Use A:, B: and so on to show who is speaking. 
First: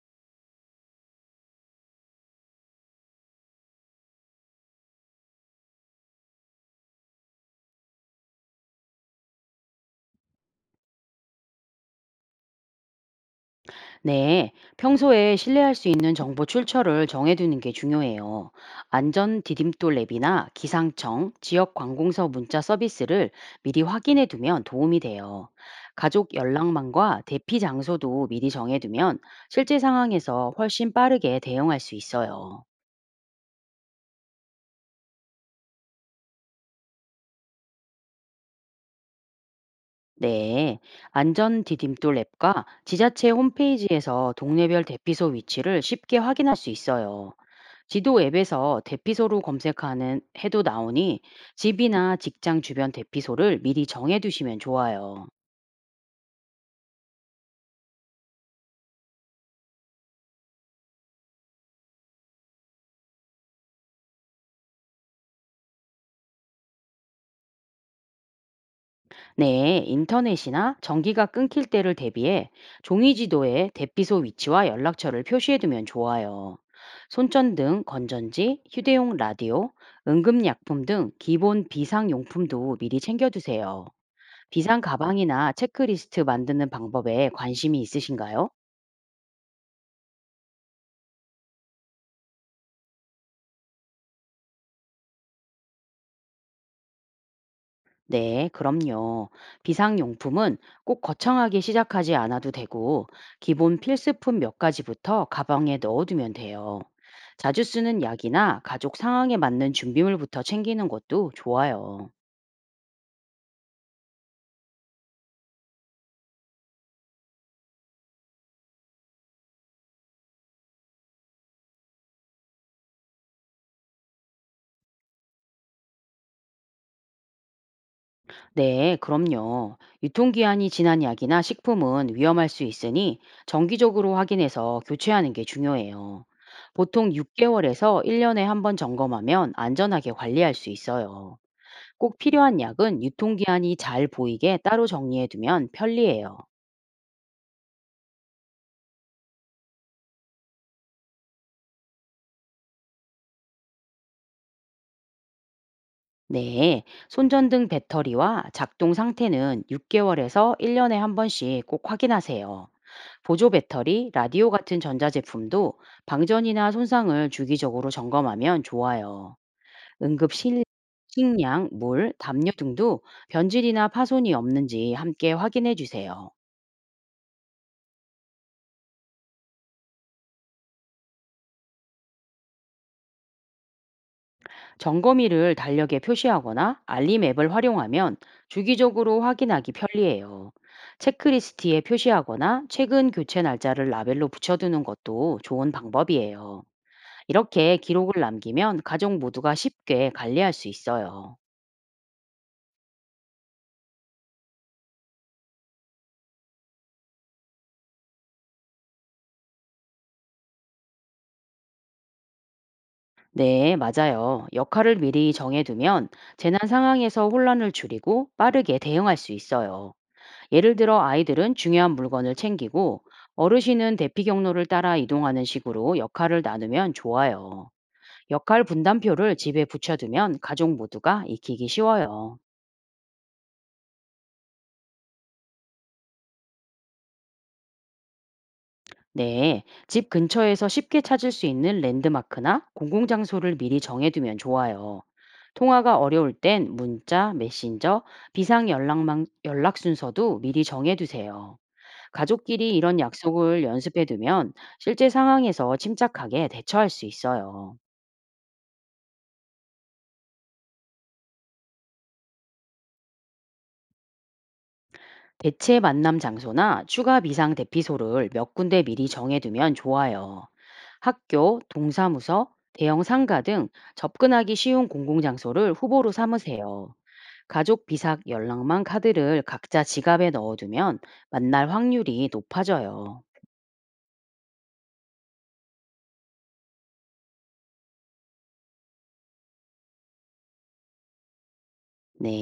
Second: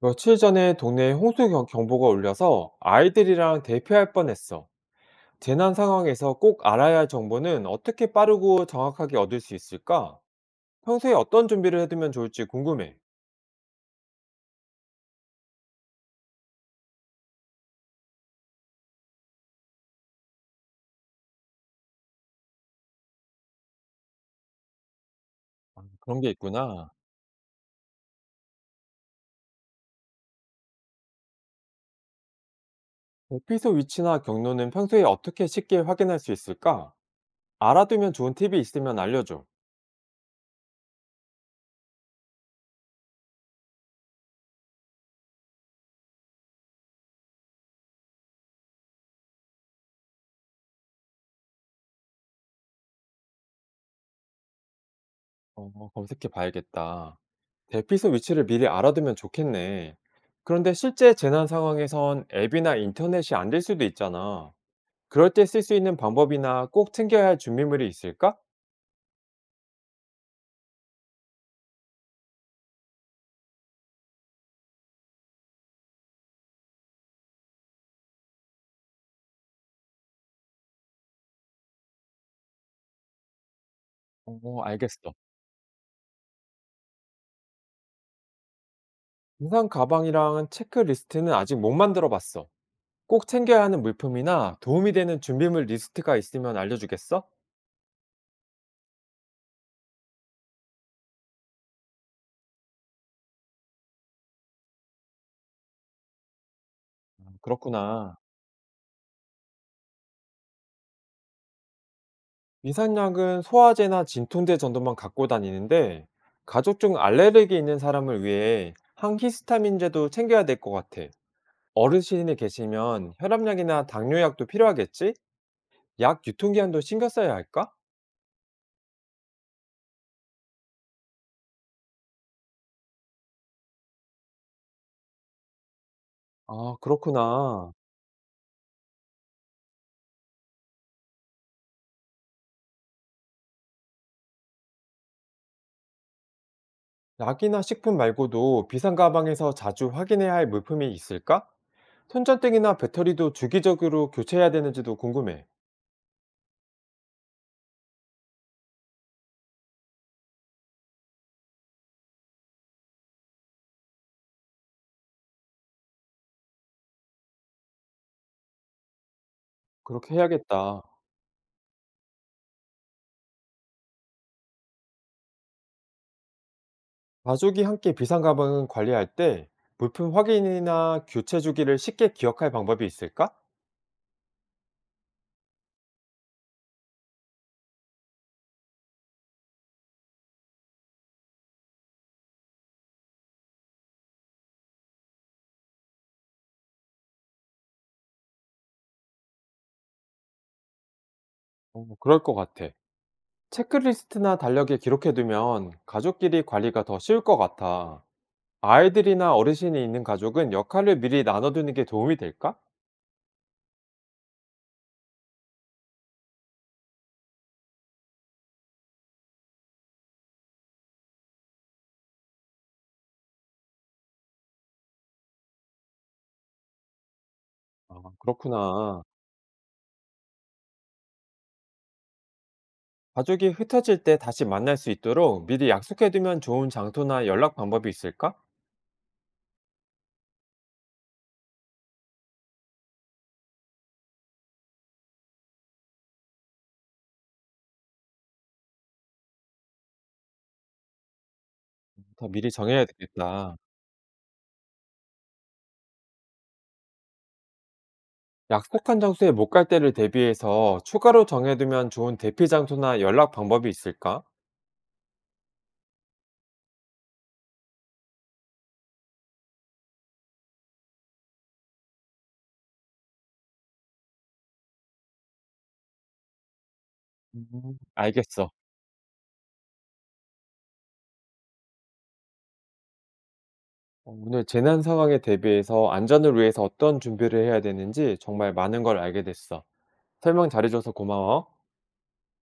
A: 며칠 전에 동네에 홍수 경보가 울려서 아이들이랑 대피할 뻔했어. 재난 상황에서 꼭 알아야 할 정보는 어떻게 빠르고 정확하게 얻을 수 있을까? 평소에 어떤 준비를 해두면 좋을지 궁금해.
B: 네, 평소에 신뢰할 수 있는 정보 출처를 정해두는 게 중요해요. 안전 디딤돌 앱이나 기상청, 지역 관공서 문자 서비스를 미리 확인해두면 도움이 돼요.
A: 아, 그런 게
B: 가족
A: 있구나.
B: 연락망과 대피 장소도 미리 정해두면 실제 상황에서 훨씬 빠르게 대응할 수 있어요.
A: 대피소 위치나 경로는 평소에 어떻게 쉽게 확인할 수 있을까? 알아두면 좋은 팁이 있으면 알려줘.
B: 네, 안전 디딤돌 앱과 지자체 홈페이지에서 동네별 대피소 위치를 쉽게 확인할 수 있어요. 지도 앱에서 대피소로 검색하는 해도 나오니 집이나 직장 주변 대피소를 미리 정해두시면 좋아요.
A: 어, 검색해 봐야겠다. 대피소 위치를 미리 알아두면 좋겠네. 그런데 실제 재난 상황에선 앱이나 인터넷이 안될 수도 있잖아. 그럴 때 쓸 수 있는 방법이나 꼭 챙겨야 할 준비물이 있을까?
B: 네, 인터넷이나 전기가 끊길 때를 대비해 종이 지도에 대피소 위치와 연락처를 표시해두면 좋아요. 손전등, 건전지, 휴대용 라디오, 응급약품 등 기본 비상용품도 미리 챙겨두세요.
A: 어,
B: 비상
A: 알겠어.
B: 가방이나 체크리스트 만드는 방법에 관심이 있으신가요?
A: 등산 가방이랑 체크리스트는 아직 못 만들어 봤어. 꼭 챙겨야 하는 물품이나 도움이 되는 준비물 리스트가 있으면 알려주겠어?
B: 네, 그럼요. 비상용품은 꼭 거창하게 시작하지 않아도 되고, 기본 필수품 몇 가지부터 가방에 넣어두면 돼요.
A: 아,
B: 자주 쓰는
A: 그렇구나.
B: 약이나 가족 상황에 맞는 준비물부터 챙기는 것도 좋아요.
A: 위산약은 소화제나 진통제 정도만 갖고 다니는데 가족 중 알레르기 있는 사람을 위해 항히스타민제도 챙겨야 될 것 같아. 어르신이 계시면 혈압약이나 당뇨약도 필요하겠지? 약 유통기한도 신경 써야 할까?
B: 네, 그럼요. 유통기한이 지난 약이나 식품은 위험할 수 있으니 정기적으로 확인해서 교체하는 게 중요해요.
A: 아,
B: 보통
A: 그렇구나.
B: 6개월에서 1년에 한 번 점검하면 안전하게 관리할 수 있어요. 꼭 필요한 약은 유통기한이 잘 보이게 따로 정리해 두면 편리해요.
A: 약이나 식품 말고도 비상 가방에서 자주 확인해야 할 물품이 있을까? 손전등이나 배터리도 주기적으로 교체해야 되는지도 궁금해.
B: 네, 손전등 배터리와 작동 상태는 6개월에서 1년에 한 번씩 꼭 확인하세요. 보조 배터리, 라디오 같은 전자제품도 방전이나 손상을 주기적으로 점검하면 좋아요.
A: 그렇게
B: 응급 실,
A: 해야겠다.
B: 식량, 물, 담요 등도 변질이나 파손이 없는지 함께 확인해 주세요.
A: 가족이 함께 비상 가방을 관리할 때 물품 확인이나 교체 주기를 쉽게 기억할 방법이 있을까?
B: 점검일을 달력에 표시하거나 알림 앱을 활용하면 주기적으로 확인하기 편리해요. 체크리스트에 표시하거나 최근 교체 날짜를 라벨로 붙여두는 것도 좋은 방법이에요. 이렇게 기록을 남기면 가족 모두가 쉽게 관리할 수 있어요.
A: 어, 그럴 것 같아. 체크리스트나 달력에 기록해두면 가족끼리 관리가 더 쉬울 것 같아. 아이들이나 어르신이 있는 가족은 역할을 미리 나눠두는 게 도움이 될까?
B: 네, 맞아요. 역할을 미리 정해두면 재난 상황에서 혼란을 줄이고 빠르게 대응할 수 있어요. 예를 들어 아이들은 중요한 물건을 챙기고 어르신은 대피 경로를 따라 이동하는 식으로 역할을 나누면 좋아요.
A: 아,
B: 역할
A: 그렇구나.
B: 분담표를 집에 붙여두면 가족 모두가 익히기 쉬워요.
A: 가족이 흩어질 때 다시 만날 수 있도록 미리 약속해두면 좋은 장소나 연락 방법이 있을까?
B: 네, 집 근처에서 쉽게 찾을 수 있는 랜드마크나 공공장소를 미리 정해두면 좋아요. 통화가 어려울 땐 문자, 메신저, 비상 연락망, 연락 순서도 미리 정해두세요.
A: 더 미리
B: 가족끼리
A: 정해야
B: 이런
A: 되겠다.
B: 약속을 연습해 두면 실제 상황에서 침착하게 대처할 수 있어요.
A: 약속한 장소에 못 갈 때를 대비해서 추가로 정해두면 좋은 대피 장소나 연락 방법이 있을까?
B: 대체 만남 장소나 추가 비상 대피소를 몇 군데 미리 정해두면 좋아요. 학교, 동사무소, 대형 상가 등 접근하기 쉬운 공공장소를 후보로 삼으세요.
A: 음,
B: 가족 비상
A: 알겠어.
B: 연락망 카드를 각자 지갑에 넣어두면 만날 확률이 높아져요.
A: 어, 오늘 재난 상황에 대비해서 안전을 위해서 어떤 준비를 해야 되는지 정말 많은 걸 알게 됐어. 설명 잘해줘서 고마워.
B: 네.